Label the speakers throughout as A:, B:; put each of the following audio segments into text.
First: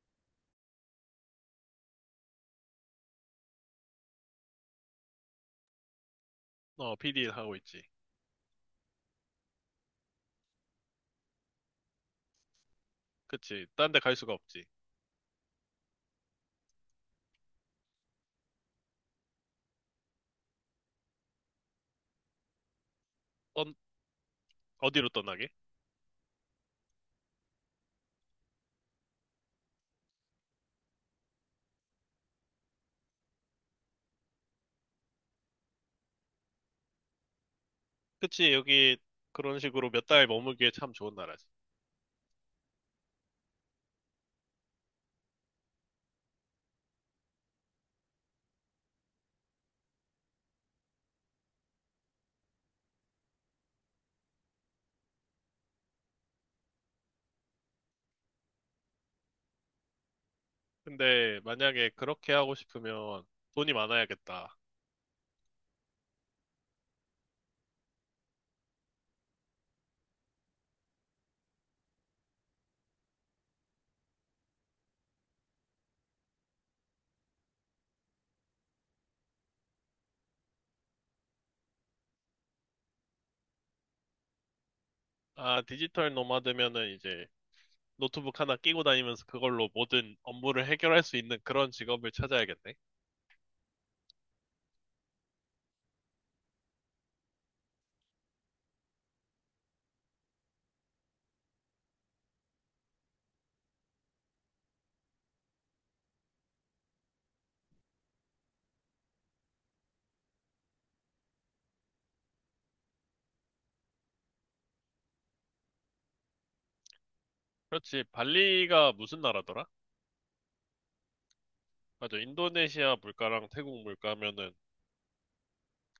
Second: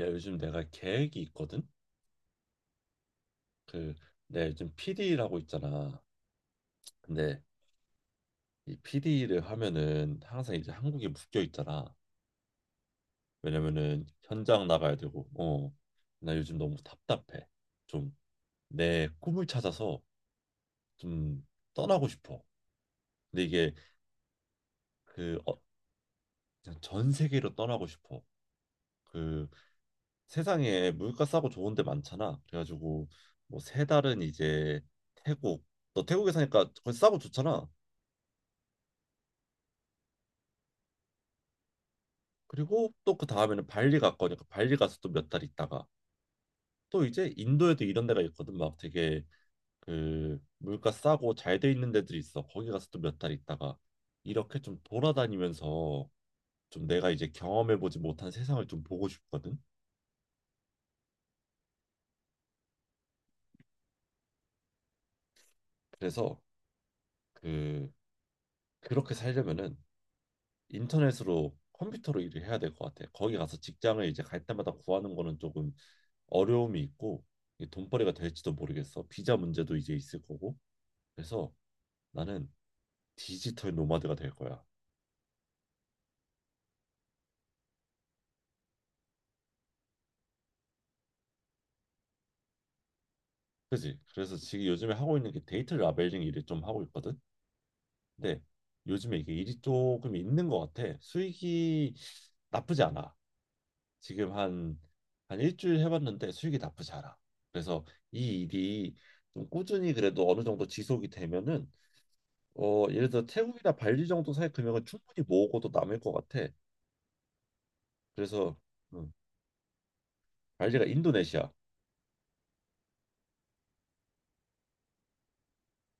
A: 야, 요즘 내가 계획이 있거든? 그, 내가 요즘 PD라고 있잖아.
B: 어, PD
A: 근데
B: 하고 있지.
A: 이 PD를 하면은 항상 이제 한국에 묶여 있잖아.
B: 그치. 딴 데
A: 왜냐면은
B: 갈 수가 없지.
A: 현장 나가야 되고. 나 요즘 너무 답답해. 좀 내 꿈을 찾아서 좀 떠나고 싶어. 근데 이게
B: 떤, 어디로
A: 그,
B: 떠나게?
A: 어, 그냥 전 세계로 떠나고 싶어. 그 세상에 물가 싸고 좋은 데 많잖아. 그래가지고 뭐 세 달은 이제 태국, 너 태국에 사니까 거기 싸고 좋잖아.
B: 그치. 여기 그런 식으로 몇 달 머물기에 참 좋은 나라지.
A: 그리고 또 그 다음에는 발리 갔거니까 발리 가서 또 몇 달 있다가 또 이제 인도에도 이런 데가 있거든. 막 되게 물가 싸고 잘 돼 있는 데들이 있어. 거기 가서 또 몇 달 있다가 이렇게 좀 돌아다니면서 좀 내가 이제 경험해 보지 못한 세상을 좀 보고 싶거든.
B: 근데 만약에 그렇게 하고 싶으면 돈이 많아야겠다.
A: 그래서 그 그렇게 살려면은 인터넷으로 컴퓨터로 일을 해야 될 것 같아. 거기 가서 직장을 이제 갈 때마다 구하는 거는 조금 어려움이 있고 이게 돈벌이가 될지도 모르겠어. 비자 문제도 이제 있을 거고. 그래서 나는 디지털 노마드가 될 거야.
B: 아, 디지털 노마드면은 이제 노트북 하나 끼고 다니면서 그걸로 모든 업무를 해결할 수 있는 그런 직업을 찾아야겠네.
A: 그지? 그래서 지금 요즘에 하고 있는 게 데이터 라벨링 일을 좀 하고 있거든. 근데 요즘에 이게 일이 조금 있는 것 같아. 수익이 나쁘지 않아. 지금 한 한 일주일 해봤는데 수익이 나쁘지 않아. 그래서 이 일이 좀 꾸준히 그래도 어느 정도 지속이 되면은 예를 들어 태국이나 발리 정도 사이 금액은 충분히 모으고도 남을 것 같아.
B: 그렇지.
A: 그래서
B: 발리가
A: 음,
B: 무슨 나라더라?
A: 발리가 인도네시아,
B: 맞아. 인도네시아 물가랑 태국 물가면은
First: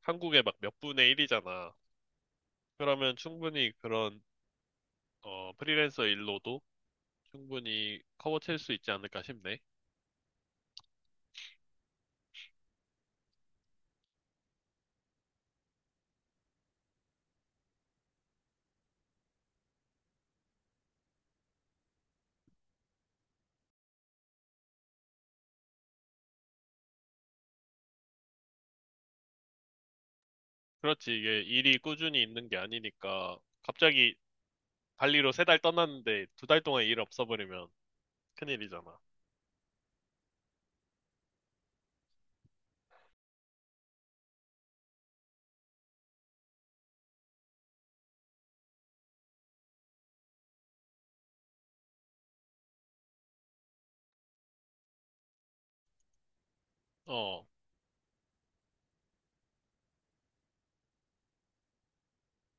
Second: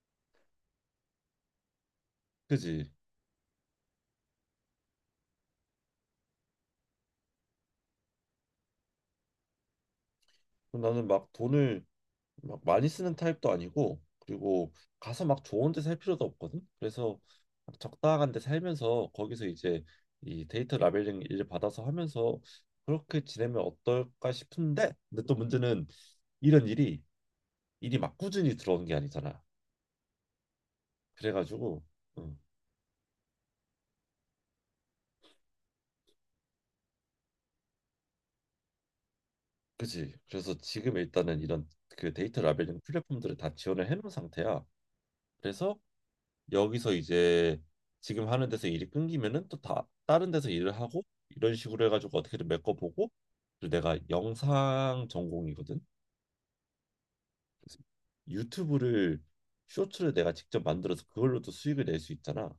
B: 한국의 막 몇 분의 1이잖아.
A: 그지?
B: 그러면 충분히 그런 프리랜서 일로도 충분히 커버칠 수 있지 않을까 싶네.
A: 그럼 나는 막 돈을 막 많이 쓰는 타입도 아니고, 그리고 가서 막 좋은 데 살 필요도 없거든. 그래서 막 적당한 데 살면서 거기서 이제 이 데이터 라벨링 일을 받아서 하면서 그렇게 지내면 어떨까 싶은데, 근데 또 문제는 이런 일이 일이 막 꾸준히 들어오는 게 아니잖아.
B: 그렇지, 이게 일이
A: 그래가지고
B: 꾸준히
A: 음,
B: 있는 게 아니니까 갑자기 발리로 세 달 떠났는데 두 달 동안 일 없어버리면 큰일이잖아.
A: 그지. 그래서 지금 일단은 이런 데이터 라벨링 플랫폼들을 다 지원을 해놓은 상태야. 그래서 여기서 이제 지금 하는 데서 일이 끊기면은 또 다 다른 데서 일을 하고 이런 식으로 해가지고 어떻게든 메꿔보고. 그리고 내가 영상 전공이거든.
B: 어,
A: 그래서 유튜브를 쇼츠를 내가 직접 만들어서 그걸로도 수익을 낼 수 있잖아.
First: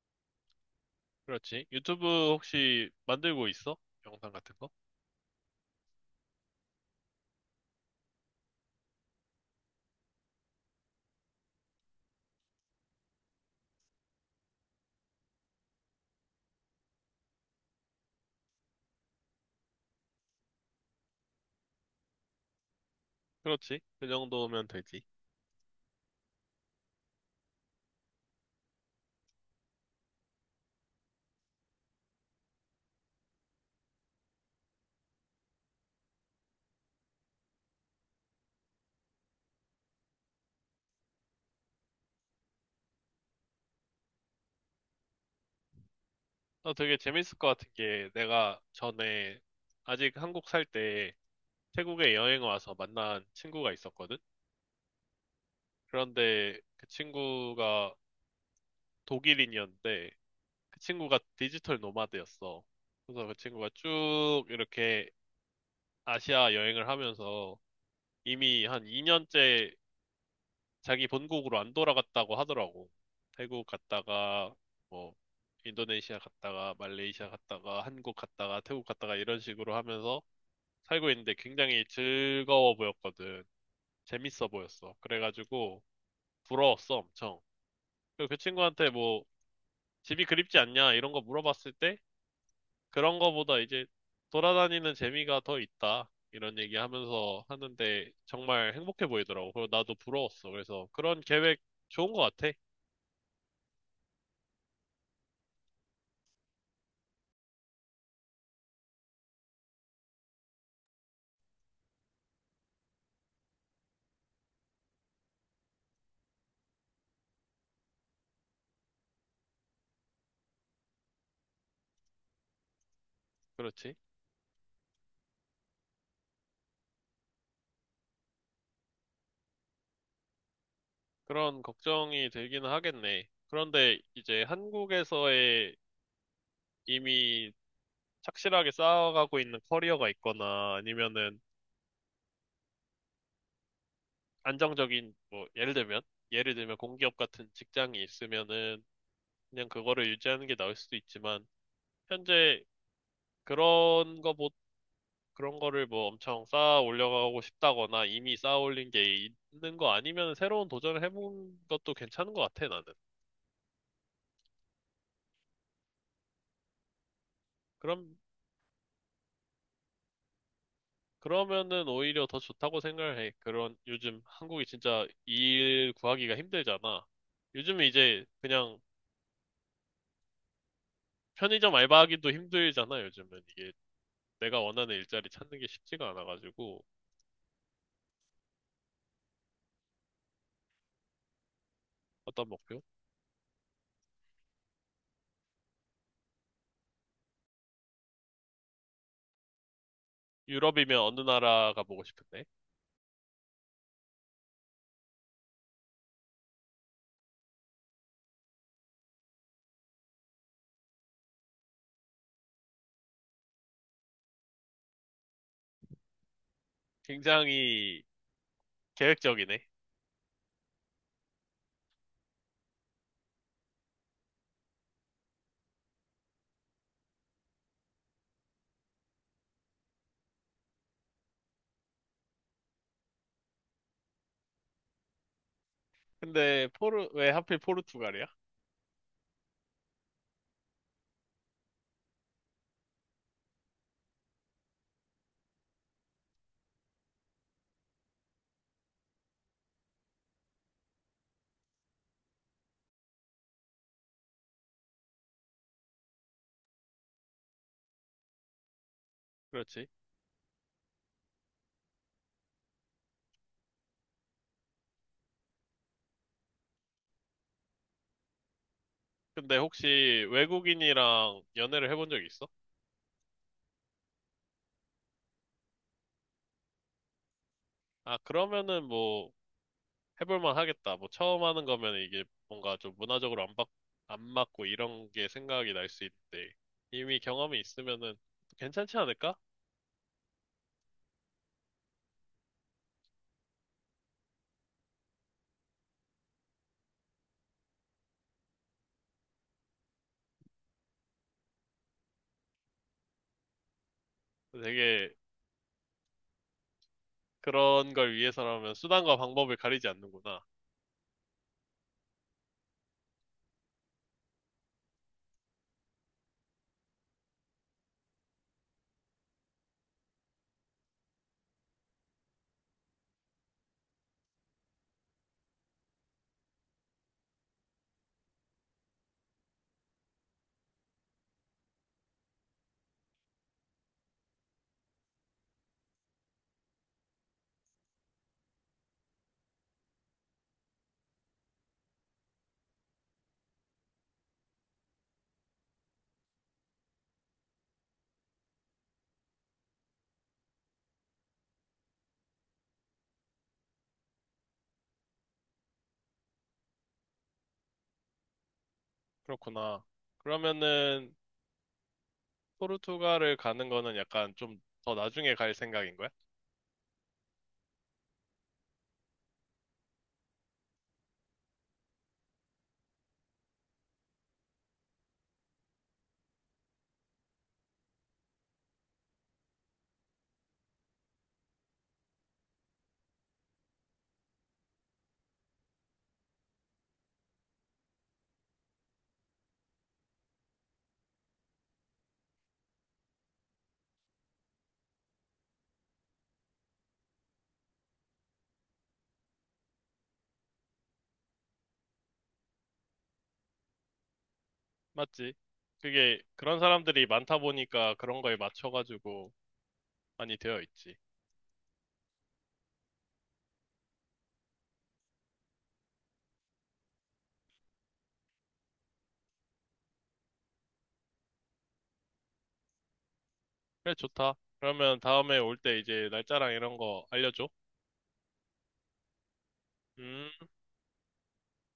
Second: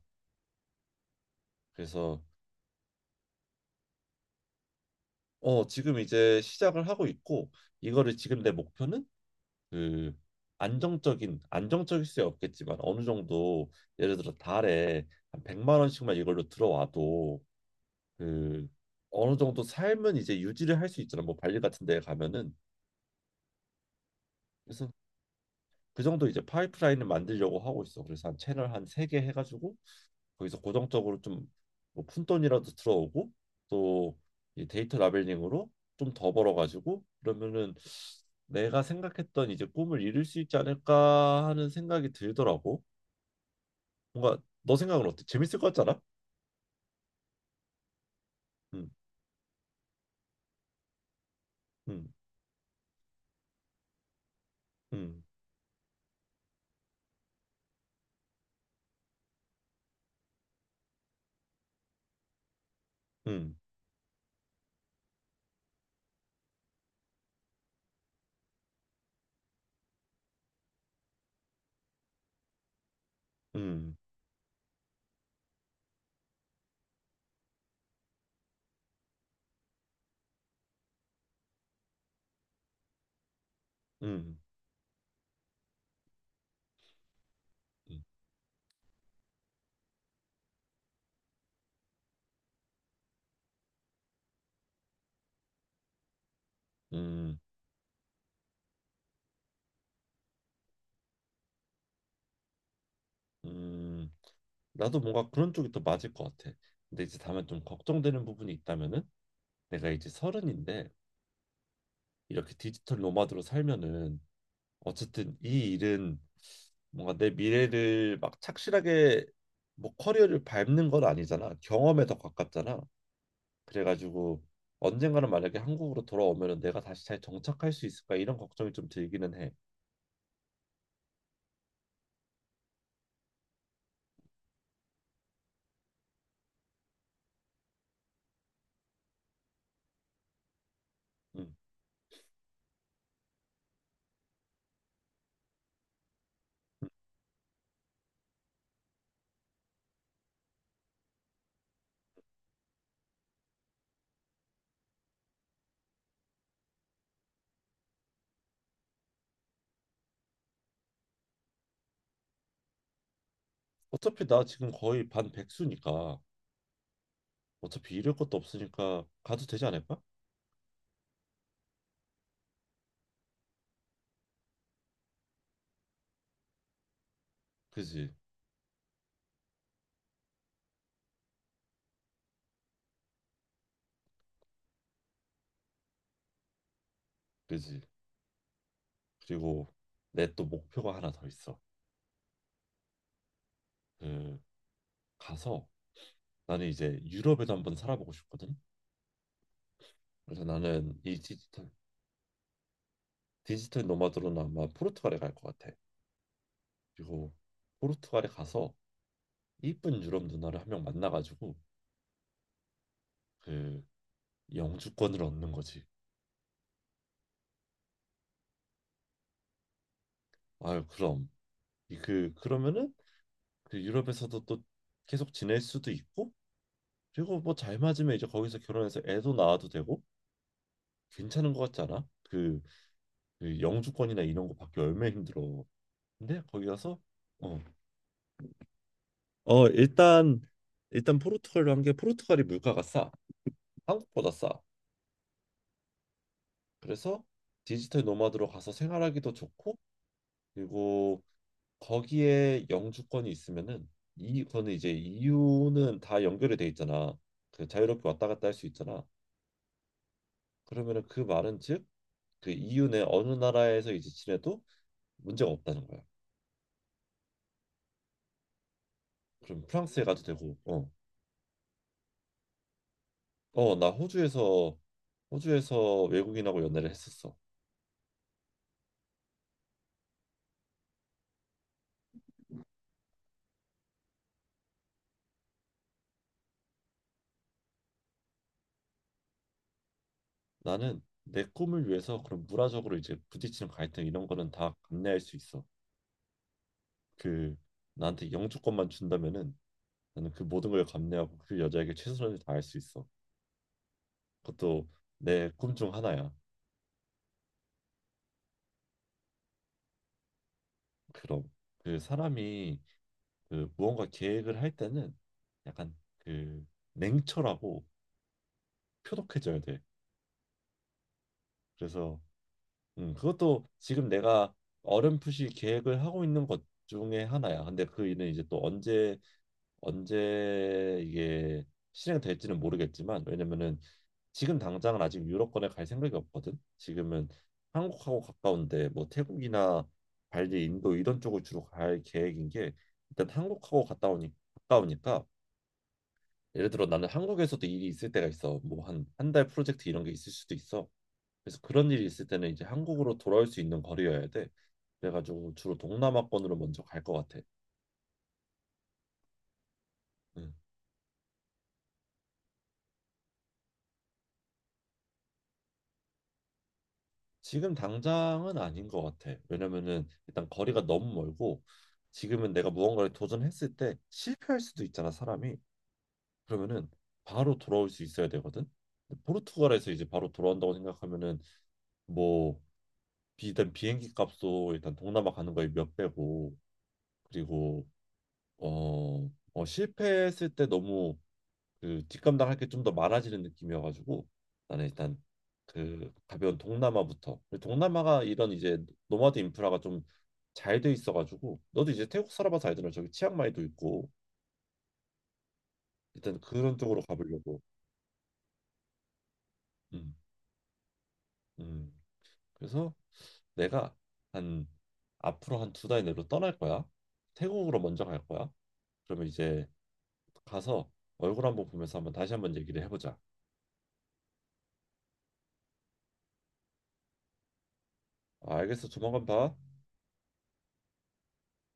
B: 그렇지. 유튜브
A: 그래서
B: 혹시 만들고 있어? 영상 같은 거?
A: 지금 이제 시작을 하고 있고 이거를 지금 내 목표는 그 안정적인 안정적일 수 없겠지만 어느 정도 예를 들어 달에 한 100만 원씩만 이걸로 들어와도 그 어느 정도 삶은 이제 유지를 할 수 있잖아. 뭐 발리 같은 데 가면은.
B: 그렇지. 그 정도면
A: 그래서
B: 되지.
A: 그 정도 이제 파이프라인을 만들려고 하고 있어. 그래서 한 채널 한 3개 해가지고 거기서 고정적으로 좀뭐 푼돈이라도 들어오고 또 이 데이터 라벨링으로 좀 더 벌어가지고 그러면은 내가 생각했던 이제 꿈을 이룰 수 있지 않을까 하는 생각이 들더라고. 뭔가 너 생각은 어때? 재밌을 것 같잖아.
B: 나 되게 재밌을 것 같은 게 내가
A: 음,
B: 전에 아직 한국 살 때
A: 음,
B: 태국에 여행 와서 만난 친구가 있었거든?
A: 음,
B: 그런데 그 친구가 독일인이었는데 그 친구가 디지털 노마드였어. 그래서 그
A: 음,
B: 친구가 쭉 이렇게 아시아 여행을 하면서 이미 한 2년째 자기 본국으로 안 돌아갔다고 하더라고. 태국
A: 음,
B: 갔다가 뭐 인도네시아 갔다가 말레이시아 갔다가 한국 갔다가 태국 갔다가 이런 식으로 하면서 살고 있는데 굉장히 즐거워 보였거든.
A: 음,
B: 재밌어 보였어. 그래가지고 부러웠어, 엄청.
A: 음,
B: 그리고 그 친구한테 뭐 집이 그립지 않냐 이런 거 물어봤을 때 그런 거보다 이제 돌아다니는 재미가 더 있다. 이런 얘기
A: 음.
B: 하면서 하는데 정말 행복해 보이더라고. 그리고 나도 부러웠어. 그래서 그런 계획 좋은 거 같아.
A: 음, 나도 뭔가 그런 쪽이 더 맞을 것 같아. 근데 이제 다만 좀 걱정되는 부분이 있다면은 내가 이제 서른인데 이렇게 디지털 노마드로 살면은 어쨌든 이 일은 뭔가 내 미래를 막 착실하게 뭐 커리어를 밟는 건 아니잖아. 경험에 더 가깝잖아.
B: 그렇지.
A: 그래가지고 언젠가는 만약에 한국으로 돌아오면은 내가 다시 잘 정착할 수 있을까 이런 걱정이 좀 들기는 해.
B: 그런 걱정이 들기는 하겠네. 그런데 이제 한국에서의 이미 착실하게 쌓아가고 있는 커리어가 있거나 아니면은
A: 음.
B: 안정적인 뭐 예를 들면 공기업 같은 직장이 있으면은 그냥 그거를 유지하는 게 나을 수도 있지만 현재 그런 거보다 그런 거를 뭐 엄청 쌓아 올려가고 싶다거나 이미 쌓아 올린 게 있는 거 아니면 새로운 도전을 해본 것도 괜찮은 것 같아, 나는.
A: 어차피 나 지금 거의 반 백수니까 어차피 잃을
B: 그럼,
A: 것도 없으니까 가도 되지 않을까?
B: 그러면은 오히려 더 좋다고 생각을 해. 그런, 요즘 한국이 진짜 일 구하기가 힘들잖아. 요즘은
A: 그지,
B: 이제 그냥 편의점 알바하기도 힘들잖아, 요즘은. 이게 내가 원하는 일자리 찾는 게 쉽지가 않아가지고.
A: 그지. 그리고 내 또 목표가 하나 더 있어.
B: 어떤 목표?
A: 그 가서 나는 이제 유럽에도 한번 살아보고 싶거든. 그래서 나는
B: 유럽이면 어느
A: 이 디지털
B: 나라가 보고 싶은데?
A: 디지털 노마드로는 아마 포르투갈에 갈 것 같아. 그리고 포르투갈에 가서 이쁜 유럽 누나를 한 명 만나가지고 그 영주권을 얻는 거지.
B: 굉장히 계획적이네.
A: 아유 그럼 이 그 그러면은 유럽에서도 또 계속 지낼 수도 있고 그리고 뭐 잘 맞으면 이제 거기서 결혼해서 애도 낳아도 되고 괜찮은 것 같지 않아? 영주권이나 이런 거 받기 얼마나 힘들어. 근데 거기
B: 근데
A: 가서
B: 포르, 왜 하필
A: 어,
B: 포르투갈이야?
A: 어 일단 일단 포르투갈로 한 게 포르투갈이 물가가 싸. 한국보다 싸. 그래서 디지털 노마드로 가서 생활하기도 좋고 그리고 거기에 영주권이 있으면은 이 거는 이제 EU는 다 연결이 돼 있잖아. 자유롭게 왔다 갔다 할 수 있잖아.
B: 그렇지.
A: 그러면은 그 말은 즉그 EU 내 어느 나라에서 이제 지내도 문제가 없다는 거야.
B: 근데
A: 그럼
B: 혹시
A: 프랑스에 가도 되고,
B: 외국인이랑 연애를 해본 적 있어?
A: 나 호주에서 외국인하고 연애를 했었어.
B: 아, 그러면은 뭐 해볼만 하겠다. 뭐 처음 하는 거면 이게 뭔가 좀 문화적으로 안 맞, 안 맞고 이런 게 생각이 날 수 있는데 이미 경험이 있으면은 괜찮지 않을까?
A: 나는 내 꿈을 위해서 그런 문화적으로 이제 부딪히는 갈등 이런 거는 다 감내할 수 있어. 그 나한테 영주권만 준다면은 나는 그 모든 걸 감내하고 그 여자에게 최선을 다할 수 있어. 그것도
B: 되게
A: 내 꿈 중 하나야.
B: 그런 걸 위해서라면 수단과 방법을 가리지 않는구나.
A: 그럼 그 사람이 무언가 계획을 할 때는 약간 그 냉철하고 표독해져야 돼. 그래서 그것도 지금 내가 어렴풋이 계획을 하고 있는 것 중에 하나야. 근데 그 일은 이제 또 언제 이게 실행될지는 모르겠지만 왜냐면은 지금 당장은 아직 유럽권에 갈 생각이 없거든. 지금은 한국하고 가까운데 뭐 태국이나 발리, 인도 이런 쪽을 주로 갈 계획인 게 일단 한국하고 갔다 오니 가까우니까 예를 들어 나는 한국에서도 일이 있을 때가 있어. 뭐 한 한 달 프로젝트 이런 게 있을 수도 있어. 그래서 그런 일이 있을 때는 이제 한국으로 돌아올 수 있는 거리여야 돼. 그래가지고 주로 동남아권으로 먼저 갈 것 같아.
B: 그렇구나.
A: 음.
B: 그러면은 포르투갈을 가는 거는 약간 좀 더 나중에 갈 생각인 거야?
A: 지금 당장은 아닌 것 같아. 왜냐면은 일단 거리가 너무 멀고 지금은 내가 무언가를 도전했을 때 실패할 수도 있잖아, 사람이. 그러면은 바로 돌아올 수 있어야 되거든. 근데 포르투갈에서 이제 바로 돌아온다고 생각하면은 뭐 일단 비행기 값도 일단 동남아 가는 거에 몇 배고. 그리고 어, 실패했을 때 너무 뒷감당할 게 좀 더 많아지는 느낌이어가지고 나는 일단 가벼운 동남아부터 동남아가 이런 이제 노마드 인프라가 좀 잘돼 있어가지고. 너도 이제 태국 살아봐서 알잖아. 저기 치앙마이도 있고
B: 맞지? 그게
A: 일단
B: 그런
A: 그런 쪽으로
B: 사람들이 많다
A: 가보려고.
B: 보니까 그런 거에 맞춰가지고
A: 음,
B: 많이 되어 있지.
A: 음. 그래서 내가 한 앞으로 한 두 달 내로 떠날 거야. 태국으로 먼저 갈 거야. 그러면 이제 가서 얼굴 한번 보면서 한번 다시 한번 얘기를 해보자.
B: 그래, 좋다. 그러면 다음에 올 때 이제 날짜랑 이런 거 알려줘.
A: 아, 알겠어. 조만간 봐.
B: 음.